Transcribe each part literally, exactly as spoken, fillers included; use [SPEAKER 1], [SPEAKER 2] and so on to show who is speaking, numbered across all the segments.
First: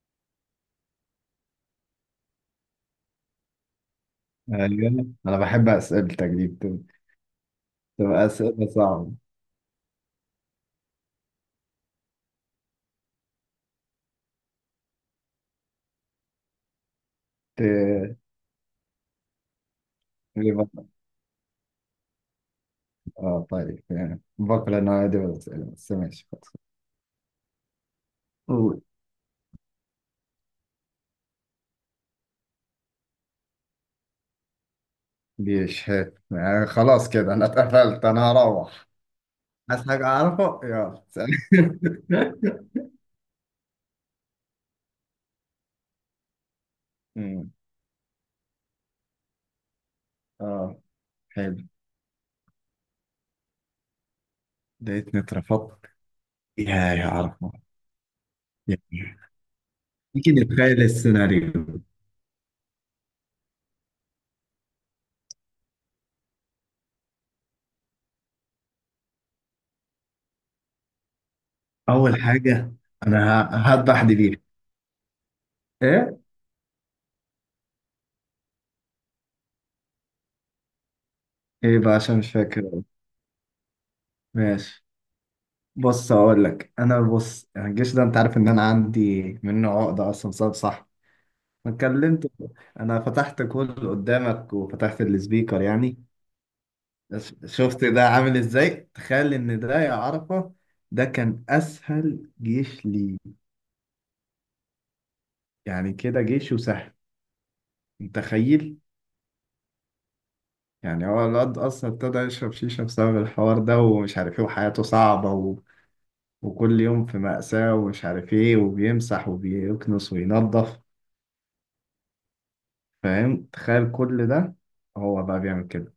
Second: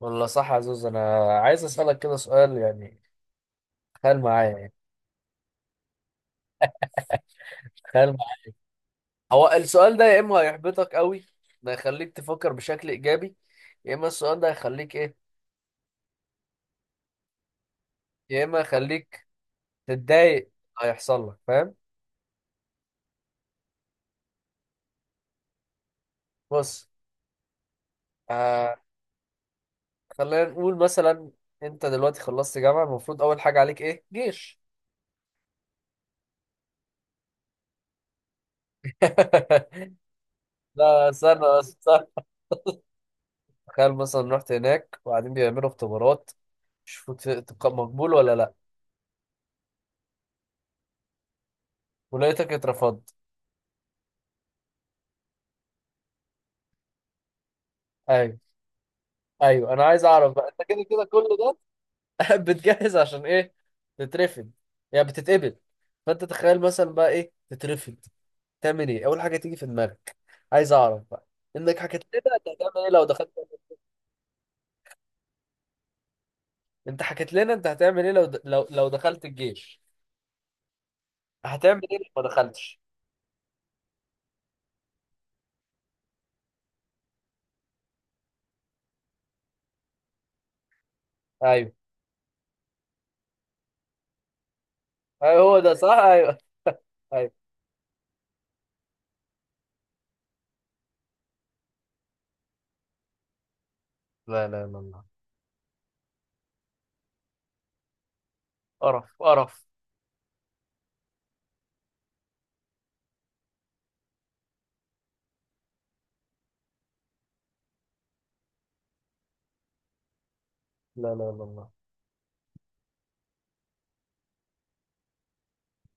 [SPEAKER 1] والله صح يا زوز، انا عايز اسالك كده سؤال يعني. تخيل معايا يعني،
[SPEAKER 2] ايوه، انا بحب اسئلتك دي، بت-
[SPEAKER 1] تخيل
[SPEAKER 2] بتبقى
[SPEAKER 1] معايا.
[SPEAKER 2] اسئله صعبه.
[SPEAKER 1] هو السؤال ده يا اما هيحبطك قوي، ده يخليك تفكر بشكل ايجابي، يا اما السؤال ده هيخليك ايه،
[SPEAKER 2] ت-
[SPEAKER 1] يا اما يخليك تتضايق
[SPEAKER 2] بيبقى-
[SPEAKER 1] هيحصل لك، فاهم؟
[SPEAKER 2] اه، طيب يعني بكره انا عادي بالاسئله، بس ماشي خلاص.
[SPEAKER 1] بص، آه،
[SPEAKER 2] قول.
[SPEAKER 1] خلينا نقول مثلا انت دلوقتي خلصت جامعه، المفروض اول حاجه عليك ايه؟ جيش.
[SPEAKER 2] ليش هيك يعني؟ خلاص كده انا اتقفلت، انا هروح. عايز حاجه اعرفه؟ يلا
[SPEAKER 1] لا
[SPEAKER 2] سلام.
[SPEAKER 1] استنى بس، استنى. تخيل مثلا رحت هناك وبعدين بيعملوا اختبارات يشوفوا ت-
[SPEAKER 2] أمم،
[SPEAKER 1] تبقى مقبول ولا لا،
[SPEAKER 2] اه، حلو.
[SPEAKER 1] ولقيتك اترفضت.
[SPEAKER 2] لقيتني اترفضت. يا يا عرفه.
[SPEAKER 1] ايوه،
[SPEAKER 2] يا-
[SPEAKER 1] ايوه، انا عايز اعرف
[SPEAKER 2] يمكن
[SPEAKER 1] بقى انت كده
[SPEAKER 2] نتخيل
[SPEAKER 1] كده كل
[SPEAKER 2] السيناريو.
[SPEAKER 1] ده بتجهز عشان ايه؟ تترفض يعني بتتقبل؟ فانت تخيل مثلا بقى ايه تترفض، تعمل ايه؟ اول حاجه تيجي في دماغك، عايز اعرف بقى، انك حكيت
[SPEAKER 2] اول
[SPEAKER 1] لنا انت
[SPEAKER 2] حاجه،
[SPEAKER 1] هتعمل ايه لو دخلت.
[SPEAKER 2] انا ه- هذبح دبيح ايه؟
[SPEAKER 1] انت حكيت لنا انت هتعمل ايه لو د... لو لو دخلت الجيش،
[SPEAKER 2] ايه
[SPEAKER 1] هتعمل
[SPEAKER 2] بقى؟
[SPEAKER 1] ايه لو
[SPEAKER 2] عشان
[SPEAKER 1] ما
[SPEAKER 2] مش
[SPEAKER 1] دخلتش؟
[SPEAKER 2] فاكر. ماشي، بص هقول لك. انا بص، يعني الجيش ده، انت عارف ان انا عندي منه عقده اصلا، صعب، صح؟ ما
[SPEAKER 1] ايوه،
[SPEAKER 2] اتكلمت. انا فتحت كل قدامك وفتحت
[SPEAKER 1] ايوه، هو
[SPEAKER 2] السبيكر
[SPEAKER 1] ده صح،
[SPEAKER 2] يعني.
[SPEAKER 1] ايوه، ايوه.
[SPEAKER 2] ش- شفت ده عامل ازاي؟ تخيل ان ده، يا عرفه، ده كان اسهل جيش لي.
[SPEAKER 1] لا لا لا، الله.
[SPEAKER 2] يعني كده جيشه سهل؟ متخيل؟
[SPEAKER 1] قرف قرف.
[SPEAKER 2] يعني هو الواد اصلا ابتدى يشرب شيشه بسبب الحوار ده، ومش عارف ايه، وحياته صعبه و... وكل يوم في مأساة، ومش عارف ايه، وبيمسح وبيكنس وينظف.
[SPEAKER 1] لا لا لا، الله.
[SPEAKER 2] فاهم؟ تخيل كل ده. هو بقى بيعمل كده.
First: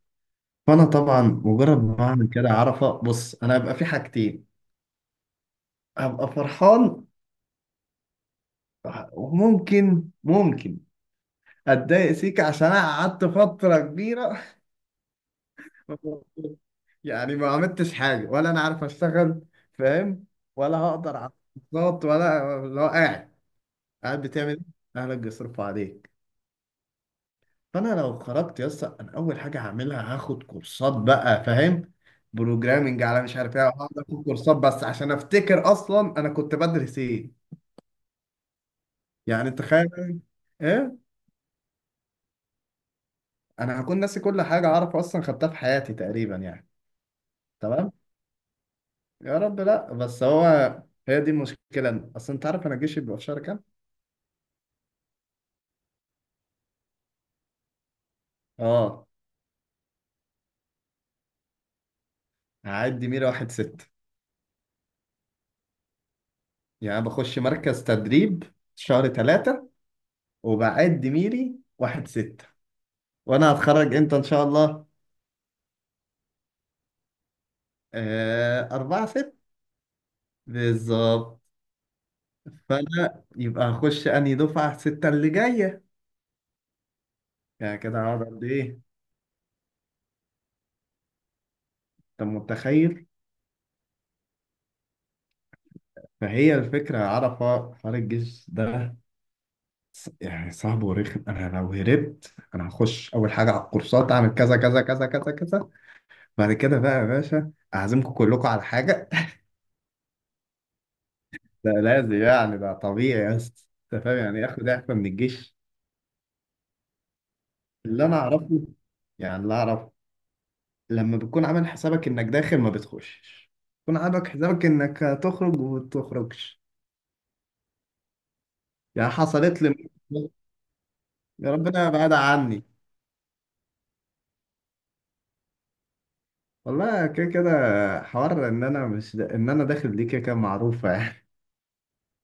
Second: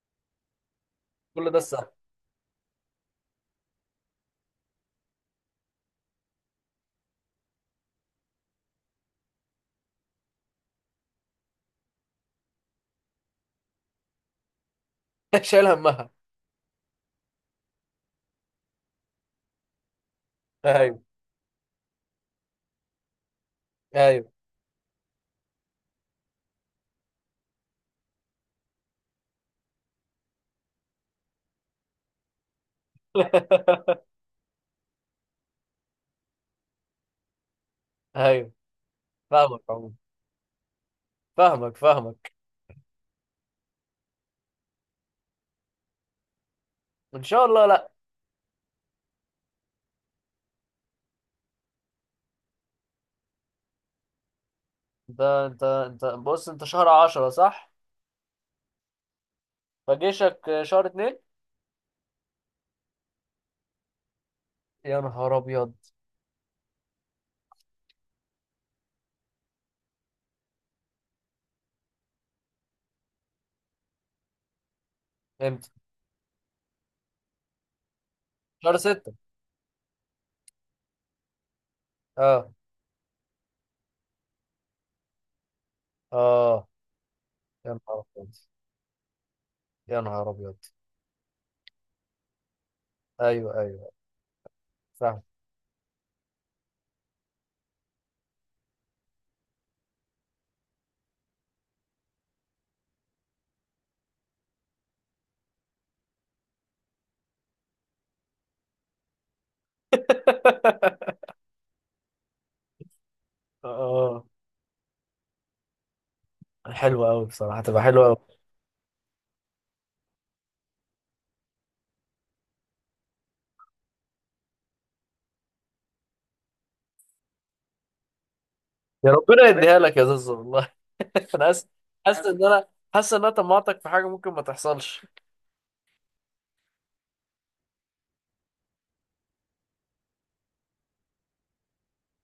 [SPEAKER 2] فانا طبعا
[SPEAKER 1] كل ده
[SPEAKER 2] مجرد
[SPEAKER 1] سهل.
[SPEAKER 2] ما اعمل كده، عرفه، بص، انا هبقى في حاجتين. هبقى فرحان، وممكن ممكن اتضايق سيكا عشان انا قعدت فتره كبيره.
[SPEAKER 1] شايل همها.
[SPEAKER 2] يعني ما عملتش حاجه، ولا انا عارف اشتغل، فاهم؟ ولا
[SPEAKER 1] ايوه،
[SPEAKER 2] هقدر على الكورسات، ولا. لو قاعد، قاعد
[SPEAKER 1] ايوه.
[SPEAKER 2] بتعمل ايه؟ اهلك بيصرفوا عليك. فانا لو خرجت يا اسطى، انا اول حاجه هعملها هاخد كورسات بقى، فاهم؟ بروجرامنج، على مش عارف ايه، هقعد اخد كورسات بس عشان افتكر اصلا انا كنت بدرس ايه.
[SPEAKER 1] ايوه.
[SPEAKER 2] يعني
[SPEAKER 1] فاهمك
[SPEAKER 2] تخيل.
[SPEAKER 1] عموما،
[SPEAKER 2] ايه،
[SPEAKER 1] فاهمك فاهمك
[SPEAKER 2] انا هكون ناسي كل حاجه اعرف اصلا خدتها في حياتي تقريبا يعني.
[SPEAKER 1] ان شاء الله لا.
[SPEAKER 2] تمام. يا رب لا، بس هو، هي دي المشكله اصلا. انت عارف انا الجيش بيبقى في شهر كام؟
[SPEAKER 1] انت انت انت بص، انت شهر عشرة صح؟
[SPEAKER 2] اه،
[SPEAKER 1] فجيشك شهر اتنين.
[SPEAKER 2] هعدي ميري واحد ست.
[SPEAKER 1] يا نهار ابيض.
[SPEAKER 2] يعني بخش مركز تدريب شهر ثلاثة، وبعد ميري واحد ستة. وانا هتخرج امتى ان شاء الله؟
[SPEAKER 1] امتى؟
[SPEAKER 2] آه،
[SPEAKER 1] شهر
[SPEAKER 2] أربعة
[SPEAKER 1] ستة.
[SPEAKER 2] ست. بالظبط.
[SPEAKER 1] اه.
[SPEAKER 2] فأنا يبقى هخش أنهي دفعة؟ ستة اللي جاية.
[SPEAKER 1] اه. يا
[SPEAKER 2] يعني كده
[SPEAKER 1] نهار
[SPEAKER 2] هقعد
[SPEAKER 1] ابيض،
[SPEAKER 2] قد إيه؟
[SPEAKER 1] يا نهار ابيض.
[SPEAKER 2] أنت متخيل؟
[SPEAKER 1] ايوه، ايوه، فاهم.
[SPEAKER 2] فهي الفكرة، عرفة، حوار الجيش ده، ص- يعني صعب ورخم. أنا لو هربت، أنا هخش أول حاجة على الكورسات، أعمل كذا كذا كذا كذا كذا. بعد كده بقى يا باشا أعزمكم كلكم على حاجة. ده لازم، يعني ده طبيعي يا اسطى. أنت فاهم
[SPEAKER 1] اه،
[SPEAKER 2] يعني إيه آخد إعفاء من الجيش؟
[SPEAKER 1] حلوة قوي بصراحة، تبقى حلوة
[SPEAKER 2] اللي
[SPEAKER 1] قوي.
[SPEAKER 2] أنا أعرفه، يعني اللي أعرفه، لما بتكون عامل حسابك انك داخل، ما بتخشش. بتكون عامل حسابك انك هتخرج، وما بتخرجش.
[SPEAKER 1] يا
[SPEAKER 2] يعني
[SPEAKER 1] ربنا
[SPEAKER 2] حصلت
[SPEAKER 1] يديها
[SPEAKER 2] لي.
[SPEAKER 1] لك يا زوز، والله. انا
[SPEAKER 2] يا
[SPEAKER 1] حاسس،
[SPEAKER 2] ربنا بعد
[SPEAKER 1] حاسس ان
[SPEAKER 2] عني.
[SPEAKER 1] انا حاسس ان انا طمعتك في حاجة ممكن ما تحصلش.
[SPEAKER 2] والله كده كده. حوار ان انا مش دا... ان انا داخل دي كده كده معروفه يعني.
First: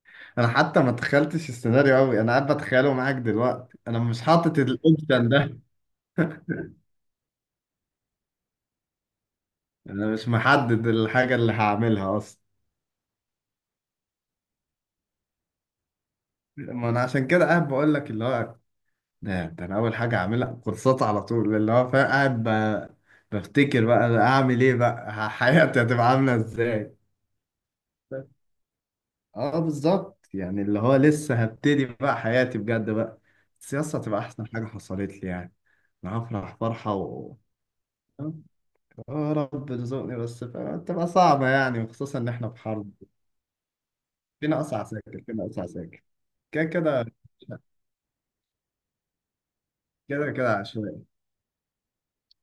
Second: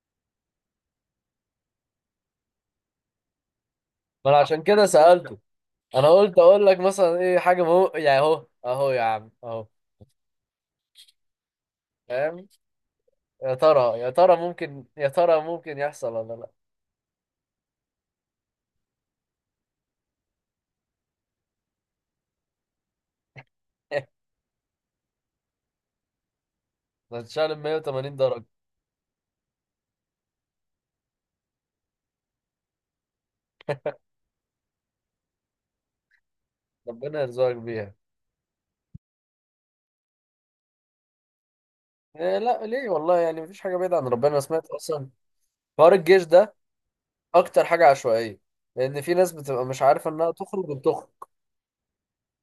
[SPEAKER 2] انا حتى ما تخيلتش السيناريو قوي، انا قاعد بتخيله معاك دلوقتي. انا مش
[SPEAKER 1] ما انا
[SPEAKER 2] حاطط
[SPEAKER 1] عشان كده
[SPEAKER 2] الاوبشن
[SPEAKER 1] سألته.
[SPEAKER 2] ده.
[SPEAKER 1] انا قلت اقول لك مثلا ايه حاجة، مهو يعني اهو اهو يا عم اهو.
[SPEAKER 2] انا مش محدد الحاجه اللي هعملها اصلا.
[SPEAKER 1] فاهم؟ يا ترى يا ترى ممكن يا ترى ممكن يحصل ولا لا؟
[SPEAKER 2] ما انا عشان كده قاعد بقول لك. اللي هو، ده ده انا اول حاجه اعملها كورسات على طول، اللي هو، فاهم؟ قاعد ب- بفتكر بقى. أنا اعمل ايه بقى؟ ح- حياتي هتبقى عامله ازاي؟
[SPEAKER 1] هتشال مية وتمانين درجة.
[SPEAKER 2] اه، بالظبط، يعني اللي هو لسه هبتدي بقى حياتي بجد بقى. السياسه هتبقى احسن حاجه حصلت لي يعني. انا هفرح فرحه
[SPEAKER 1] ربنا
[SPEAKER 2] و
[SPEAKER 1] يرزقك بيها.
[SPEAKER 2] آه، يا رب رزقني بس. فاهم؟ تبقى صعبه يعني، وخصوصا ان
[SPEAKER 1] إيه؟
[SPEAKER 2] احنا في
[SPEAKER 1] لا ليه،
[SPEAKER 2] حرب.
[SPEAKER 1] والله يعني مفيش حاجة بعيدة عن ربنا. أنا
[SPEAKER 2] فينا
[SPEAKER 1] سمعت
[SPEAKER 2] اصعب
[SPEAKER 1] أصلا
[SPEAKER 2] ساكر، فينا اصعب
[SPEAKER 1] حوار
[SPEAKER 2] ساكر.
[SPEAKER 1] الجيش ده
[SPEAKER 2] كده كده.
[SPEAKER 1] أكتر حاجة عشوائية، لأن في ناس بتبقى مش عارفة إنها
[SPEAKER 2] كده كده
[SPEAKER 1] تخرج
[SPEAKER 2] عشوائي.
[SPEAKER 1] وبتخرج.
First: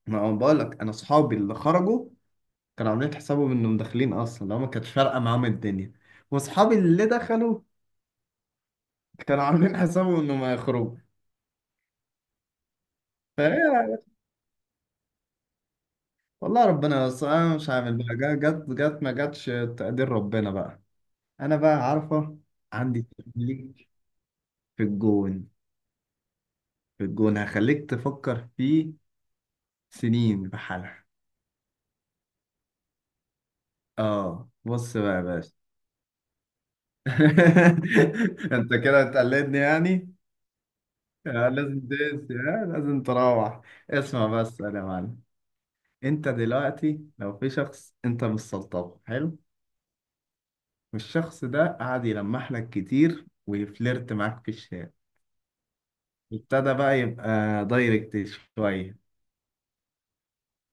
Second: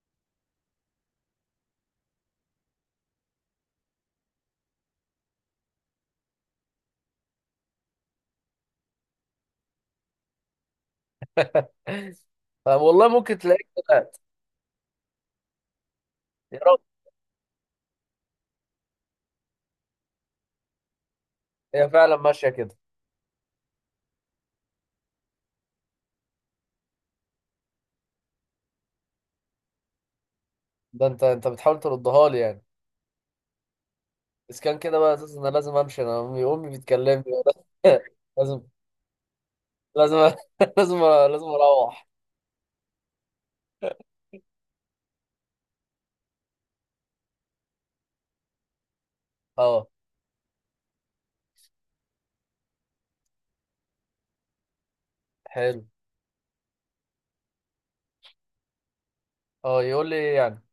[SPEAKER 2] ما هو بقول لك، انا اصحابي اللي خرجوا كانوا عاملين حسابهم انهم داخلين اصلا، لو ما كانت فارقه معاهم الدنيا. واصحابي اللي دخلوا كانوا عاملين حسابهم انهم ما يخرجوا.
[SPEAKER 1] والله ممكن تلاقيك
[SPEAKER 2] فهي،
[SPEAKER 1] طلعت. يا
[SPEAKER 2] والله
[SPEAKER 1] رب.
[SPEAKER 2] ربنا، بس انا مش عامل بقى، جا- جت جت ما جاتش. تقدير ربنا بقى. انا
[SPEAKER 1] هي
[SPEAKER 2] بقى
[SPEAKER 1] فعلا
[SPEAKER 2] عارفه.
[SPEAKER 1] ماشية كده.
[SPEAKER 2] عندي ليك في الجون، في الجون هخليك تفكر فيه سنين بحالها.
[SPEAKER 1] ده أنت، أنت بتحاول تردها لي يعني؟
[SPEAKER 2] اه،
[SPEAKER 1] بس كان
[SPEAKER 2] بص
[SPEAKER 1] كده بقى
[SPEAKER 2] بقى يا
[SPEAKER 1] أساس، أنا
[SPEAKER 2] باشا.
[SPEAKER 1] لازم أمشي، أنا أمي، أمي بتكلمني. لازم،
[SPEAKER 2] انت كده هتقلدني يعني؟
[SPEAKER 1] لازم. لازم، لازم
[SPEAKER 2] آه، لازم
[SPEAKER 1] أروح.
[SPEAKER 2] تقيس. آه، لازم تروح. اسمع بس يا معلم. انت دلوقتي لو في شخص، انت مش سلطبه، حلو،
[SPEAKER 1] أه،
[SPEAKER 2] والشخص ده قعد يلمح لك كتير ويفلرت معاك في الشارع،
[SPEAKER 1] حلو.
[SPEAKER 2] ابتدى بقى يبقى دايركت شويه،
[SPEAKER 1] أه، يقول لي إيه يعني؟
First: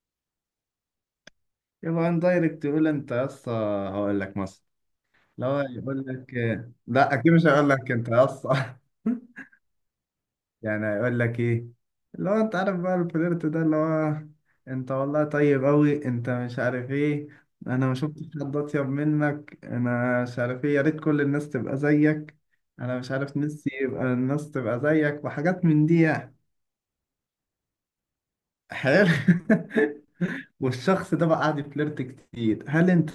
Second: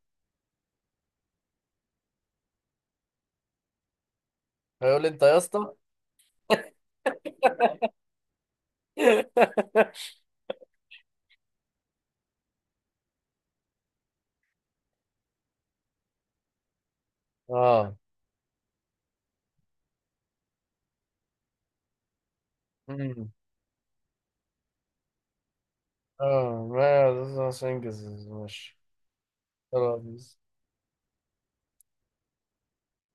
[SPEAKER 2] يبقى ان دايركت، يقول انت يا اسطى. هقول لك مثلا.
[SPEAKER 1] هيقول لي انت يا
[SPEAKER 2] لو
[SPEAKER 1] اسطى.
[SPEAKER 2] يقول لك، لا، اكيد مش هقول لك انت يا اسطى. يعني هيقول لك ايه؟ اللي هو انت عارف بقى الفليرت ده، اللي هو، انت والله طيب قوي، انت مش عارف ايه، انا ما
[SPEAKER 1] اه.
[SPEAKER 2] شفتش حد اطيب منك، انا مش عارف ايه، يا ريت كل الناس تبقى زيك، انا مش
[SPEAKER 1] مم.
[SPEAKER 2] عارف نفسي يبقى الناس تبقى زيك، وحاجات من دي يعني.
[SPEAKER 1] اه، ما عشان انجز، ماشي.
[SPEAKER 2] حلو.
[SPEAKER 1] خلاص.
[SPEAKER 2] والشخص ده بقى قاعد يفليرت كتير. هل انت؟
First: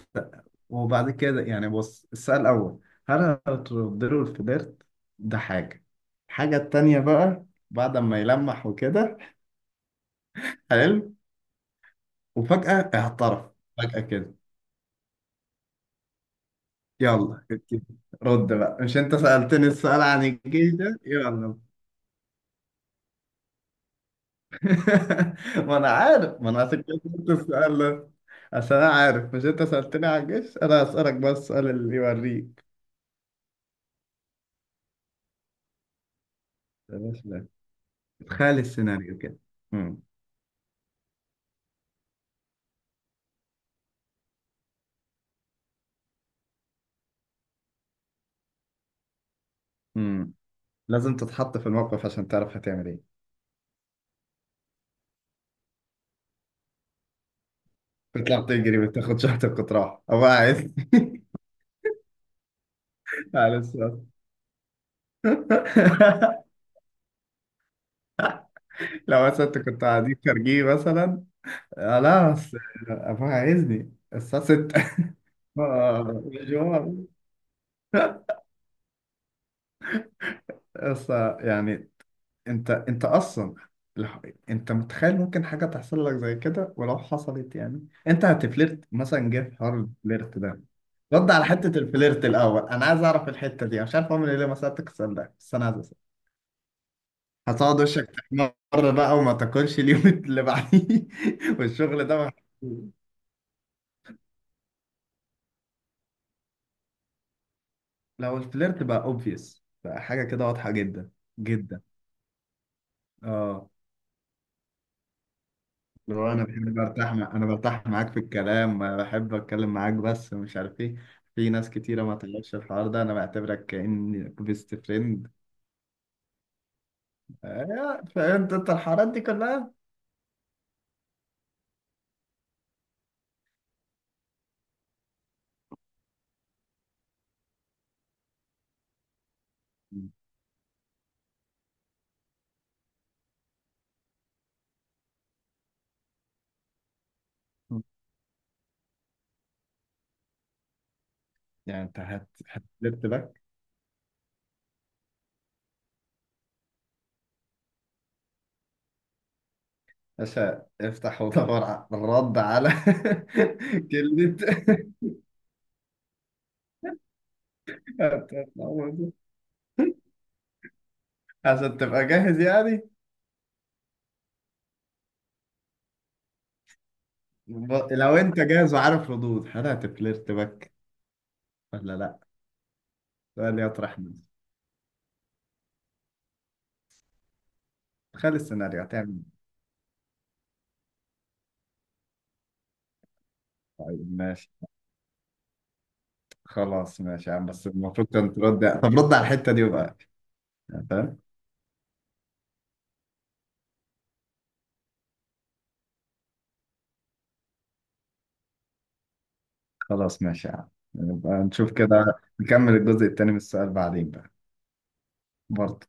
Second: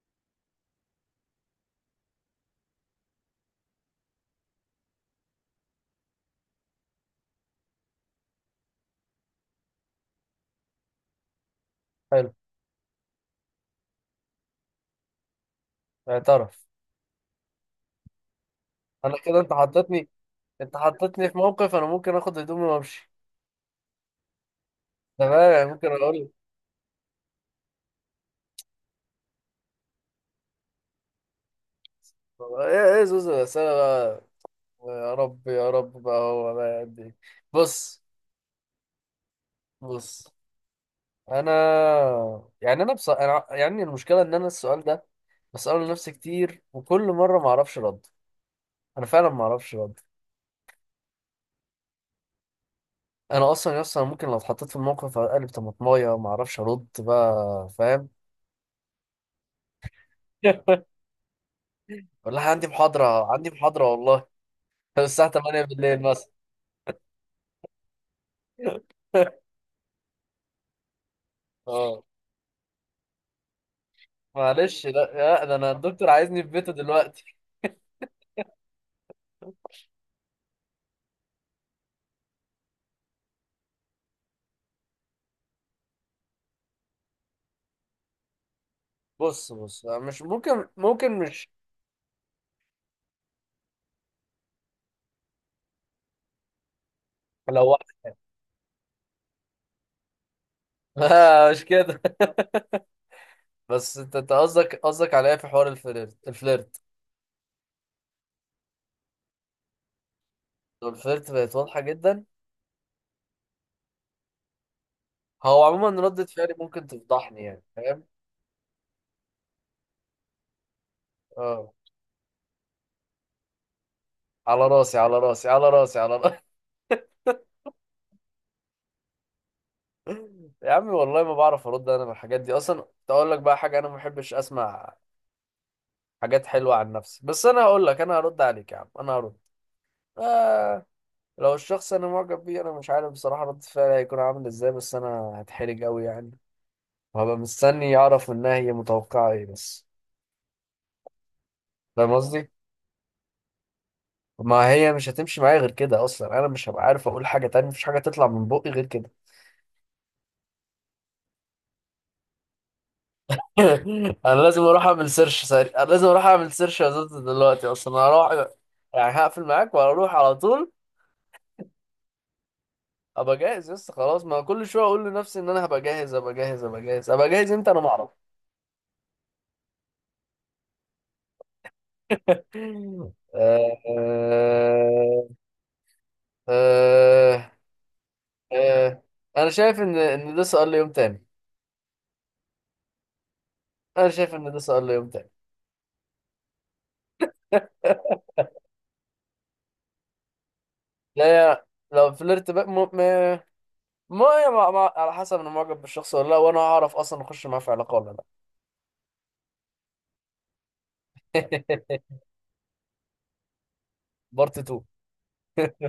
[SPEAKER 2] وبعد كده يعني، بص، السؤال الأول، هل هترد له الفليرت؟ ده حاجة. الحاجة التانية بقى، بعد ما يلمح وكده، حلو،
[SPEAKER 1] حلو.
[SPEAKER 2] وفجأة اعترف، فجأة كده.
[SPEAKER 1] اعترف.
[SPEAKER 2] يلا كده، رد بقى. مش انت
[SPEAKER 1] انا كده، انت
[SPEAKER 2] سألتني السؤال
[SPEAKER 1] حطيتني،
[SPEAKER 2] عن الجيش
[SPEAKER 1] انت
[SPEAKER 2] ده؟
[SPEAKER 1] حطيتني في
[SPEAKER 2] يلا.
[SPEAKER 1] موقف انا ممكن اخد هدومي وامشي. تمام يعني،
[SPEAKER 2] ما
[SPEAKER 1] ممكن
[SPEAKER 2] انا
[SPEAKER 1] اقول
[SPEAKER 2] عارف، ما انا عشان كده قلت السؤال ده، عشان انا عارف، مش انت سألتني عن الجيش؟ انا هسألك بقى السؤال اللي يوريك.
[SPEAKER 1] ايه؟ ايه زوز الاسئله بقى؟ يا رب، يا رب بقى هو بقى
[SPEAKER 2] يا
[SPEAKER 1] قد ايه.
[SPEAKER 2] باشا لا،
[SPEAKER 1] بص،
[SPEAKER 2] تخيل السيناريو كده. مم.
[SPEAKER 1] بص انا يعني، انا بص... أنا... يعني المشكله ان انا السؤال ده بساله لنفسي كتير وكل مره ما اعرفش رد. انا فعلا ما اعرفش رد.
[SPEAKER 2] مم. لازم تتحط في الموقف عشان تعرف هتعمل ايه.
[SPEAKER 1] انا اصلا يا اسطى، أنا ممكن لو اتحطيت في الموقف اقلب طماطمايه وما اعرفش ارد بقى، فاهم؟
[SPEAKER 2] بتطلع تجري، بتاخد شنطة وتروح، او قاعد؟
[SPEAKER 1] ولا عندي محاضره، عندي
[SPEAKER 2] على
[SPEAKER 1] محاضره
[SPEAKER 2] السؤال.
[SPEAKER 1] والله. الساعه تمانية بالليل مثلا.
[SPEAKER 2] لو مثلا انت كنت قاعدين خارجين مثلا. آه
[SPEAKER 1] اه.
[SPEAKER 2] لا، بس ابوها عايزني الساعة ستة.
[SPEAKER 1] معلش، لا لا، ده انا الدكتور
[SPEAKER 2] آه،
[SPEAKER 1] عايزني في بيته
[SPEAKER 2] مشوار
[SPEAKER 1] دلوقتي.
[SPEAKER 2] بس. يعني، انت انت اصلا، لح- انت متخيل ممكن حاجة تحصل لك زي كده؟ ولو حصلت، يعني، انت هتفلرت مثلا، جه
[SPEAKER 1] بص
[SPEAKER 2] في حوار
[SPEAKER 1] بص، مش
[SPEAKER 2] الفلرت ده؟
[SPEAKER 1] ممكن، ممكن
[SPEAKER 2] رد على
[SPEAKER 1] مش.
[SPEAKER 2] حتة الفلرت الأول. أنا عايز أعرف الحتة دي. أنا مش عارف أعمل إيه. ليه ما سألتك السؤال ده، بس أنا عايز أسأل.
[SPEAKER 1] لو
[SPEAKER 2] هتقعد وشك تحمر بقى وما تاكلش اليوم اللي بعديه،
[SPEAKER 1] لا مش كده.
[SPEAKER 2] والشغل ده ما-
[SPEAKER 1] بس انت، أنت قصدك، قصدك عليا في حوار الفليرت الفليرت.
[SPEAKER 2] لو الفلرت بقى أوبفيس بقى حاجة كده واضحة
[SPEAKER 1] لو
[SPEAKER 2] جدا.
[SPEAKER 1] الفليرت بقت واضحه
[SPEAKER 2] جدا،
[SPEAKER 1] جدا،
[SPEAKER 2] اه.
[SPEAKER 1] هو عموما
[SPEAKER 2] اللي
[SPEAKER 1] ردة
[SPEAKER 2] هو، انا
[SPEAKER 1] فعلي
[SPEAKER 2] بحب
[SPEAKER 1] ممكن
[SPEAKER 2] برتاح مع...
[SPEAKER 1] تفضحني
[SPEAKER 2] انا
[SPEAKER 1] يعني،
[SPEAKER 2] برتاح
[SPEAKER 1] فاهم؟
[SPEAKER 2] معاك في الكلام، أنا بحب اتكلم معاك، بس مش عارف ايه. في ناس
[SPEAKER 1] اه،
[SPEAKER 2] كتيرة ما تعرفش الحوار ده. انا بعتبرك كأني
[SPEAKER 1] على
[SPEAKER 2] بيست
[SPEAKER 1] راسي، على
[SPEAKER 2] فريند.
[SPEAKER 1] راسي، على راسي، على.
[SPEAKER 2] فهمت انت الحوارات دي كلها؟
[SPEAKER 1] يا عمي والله ما بعرف ارد انا من الحاجات دي اصلا، كنت اقول لك بقى حاجه انا ما بحبش اسمع حاجات حلوه عن نفسي، بس انا هقول لك، انا هرد عليك يا عم، انا هرد.
[SPEAKER 2] مم.
[SPEAKER 1] آه. لو الشخص انا معجب بيه، انا مش عارف بصراحه رد فعلي هيكون عامل ازاي، بس انا هتحرج قوي يعني، وهبقى مستني اعرف منها هي متوقعه ايه بس.
[SPEAKER 2] يعني انت
[SPEAKER 1] فاهم
[SPEAKER 2] هت
[SPEAKER 1] قصدي؟
[SPEAKER 2] هتلت باك،
[SPEAKER 1] ما هي مش هتمشي معايا غير كده، اصلا انا مش هبقى عارف اقول حاجه تانية، مفيش حاجه تطلع من بقي غير كده.
[SPEAKER 2] عشان افتح ودور على الرد، على كلمة.
[SPEAKER 1] انا لازم اروح اعمل سيرش سريع، انا لازم اروح اعمل سيرش يا زوز دلوقتي، اصلا انا هروح. يعني
[SPEAKER 2] هتتعوض.
[SPEAKER 1] هقفل معاك وهروح على طول.
[SPEAKER 2] عشان تبقى جاهز يعني.
[SPEAKER 1] ابقى جاهز؟ لسه خلاص، ما كل شويه اقول لنفسي ان انا هبقى جاهز، ابقى جاهز، ابقى جاهز، ابقى جاهز، انت انا
[SPEAKER 2] ب-
[SPEAKER 1] ما اعرف.
[SPEAKER 2] لو انت جاهز وعارف ردود، هل هتفلرت باك ولا لا؟ سؤال
[SPEAKER 1] آه،
[SPEAKER 2] يطرح نفسه.
[SPEAKER 1] آه، آه،
[SPEAKER 2] تخيل السيناريو،
[SPEAKER 1] آه.
[SPEAKER 2] هتعمل
[SPEAKER 1] انا شايف ان ان ده سؤال ليوم تاني.
[SPEAKER 2] إيه؟
[SPEAKER 1] انا
[SPEAKER 2] طيب
[SPEAKER 1] شايف ان
[SPEAKER 2] ماشي.
[SPEAKER 1] ده سؤال ليوم تاني.
[SPEAKER 2] خلاص، ماشي يا عم، بس المفروض كنت ترد يعني. طب رد على الحتة دي بقى، يعني فاهم؟
[SPEAKER 1] لا يا، لو فلرت بقى م... م... ما ما ما على حسب انا معجب بالشخص ولا لا، وانا هعرف اصلا اخش معاه في علاقه ولا لا.
[SPEAKER 2] خلاص، ماشي يا عم، نبقى نشوف كده. نكمل الجزء التاني من السؤال بعدين بقى.
[SPEAKER 1] بارت اتنين.
[SPEAKER 2] برضه.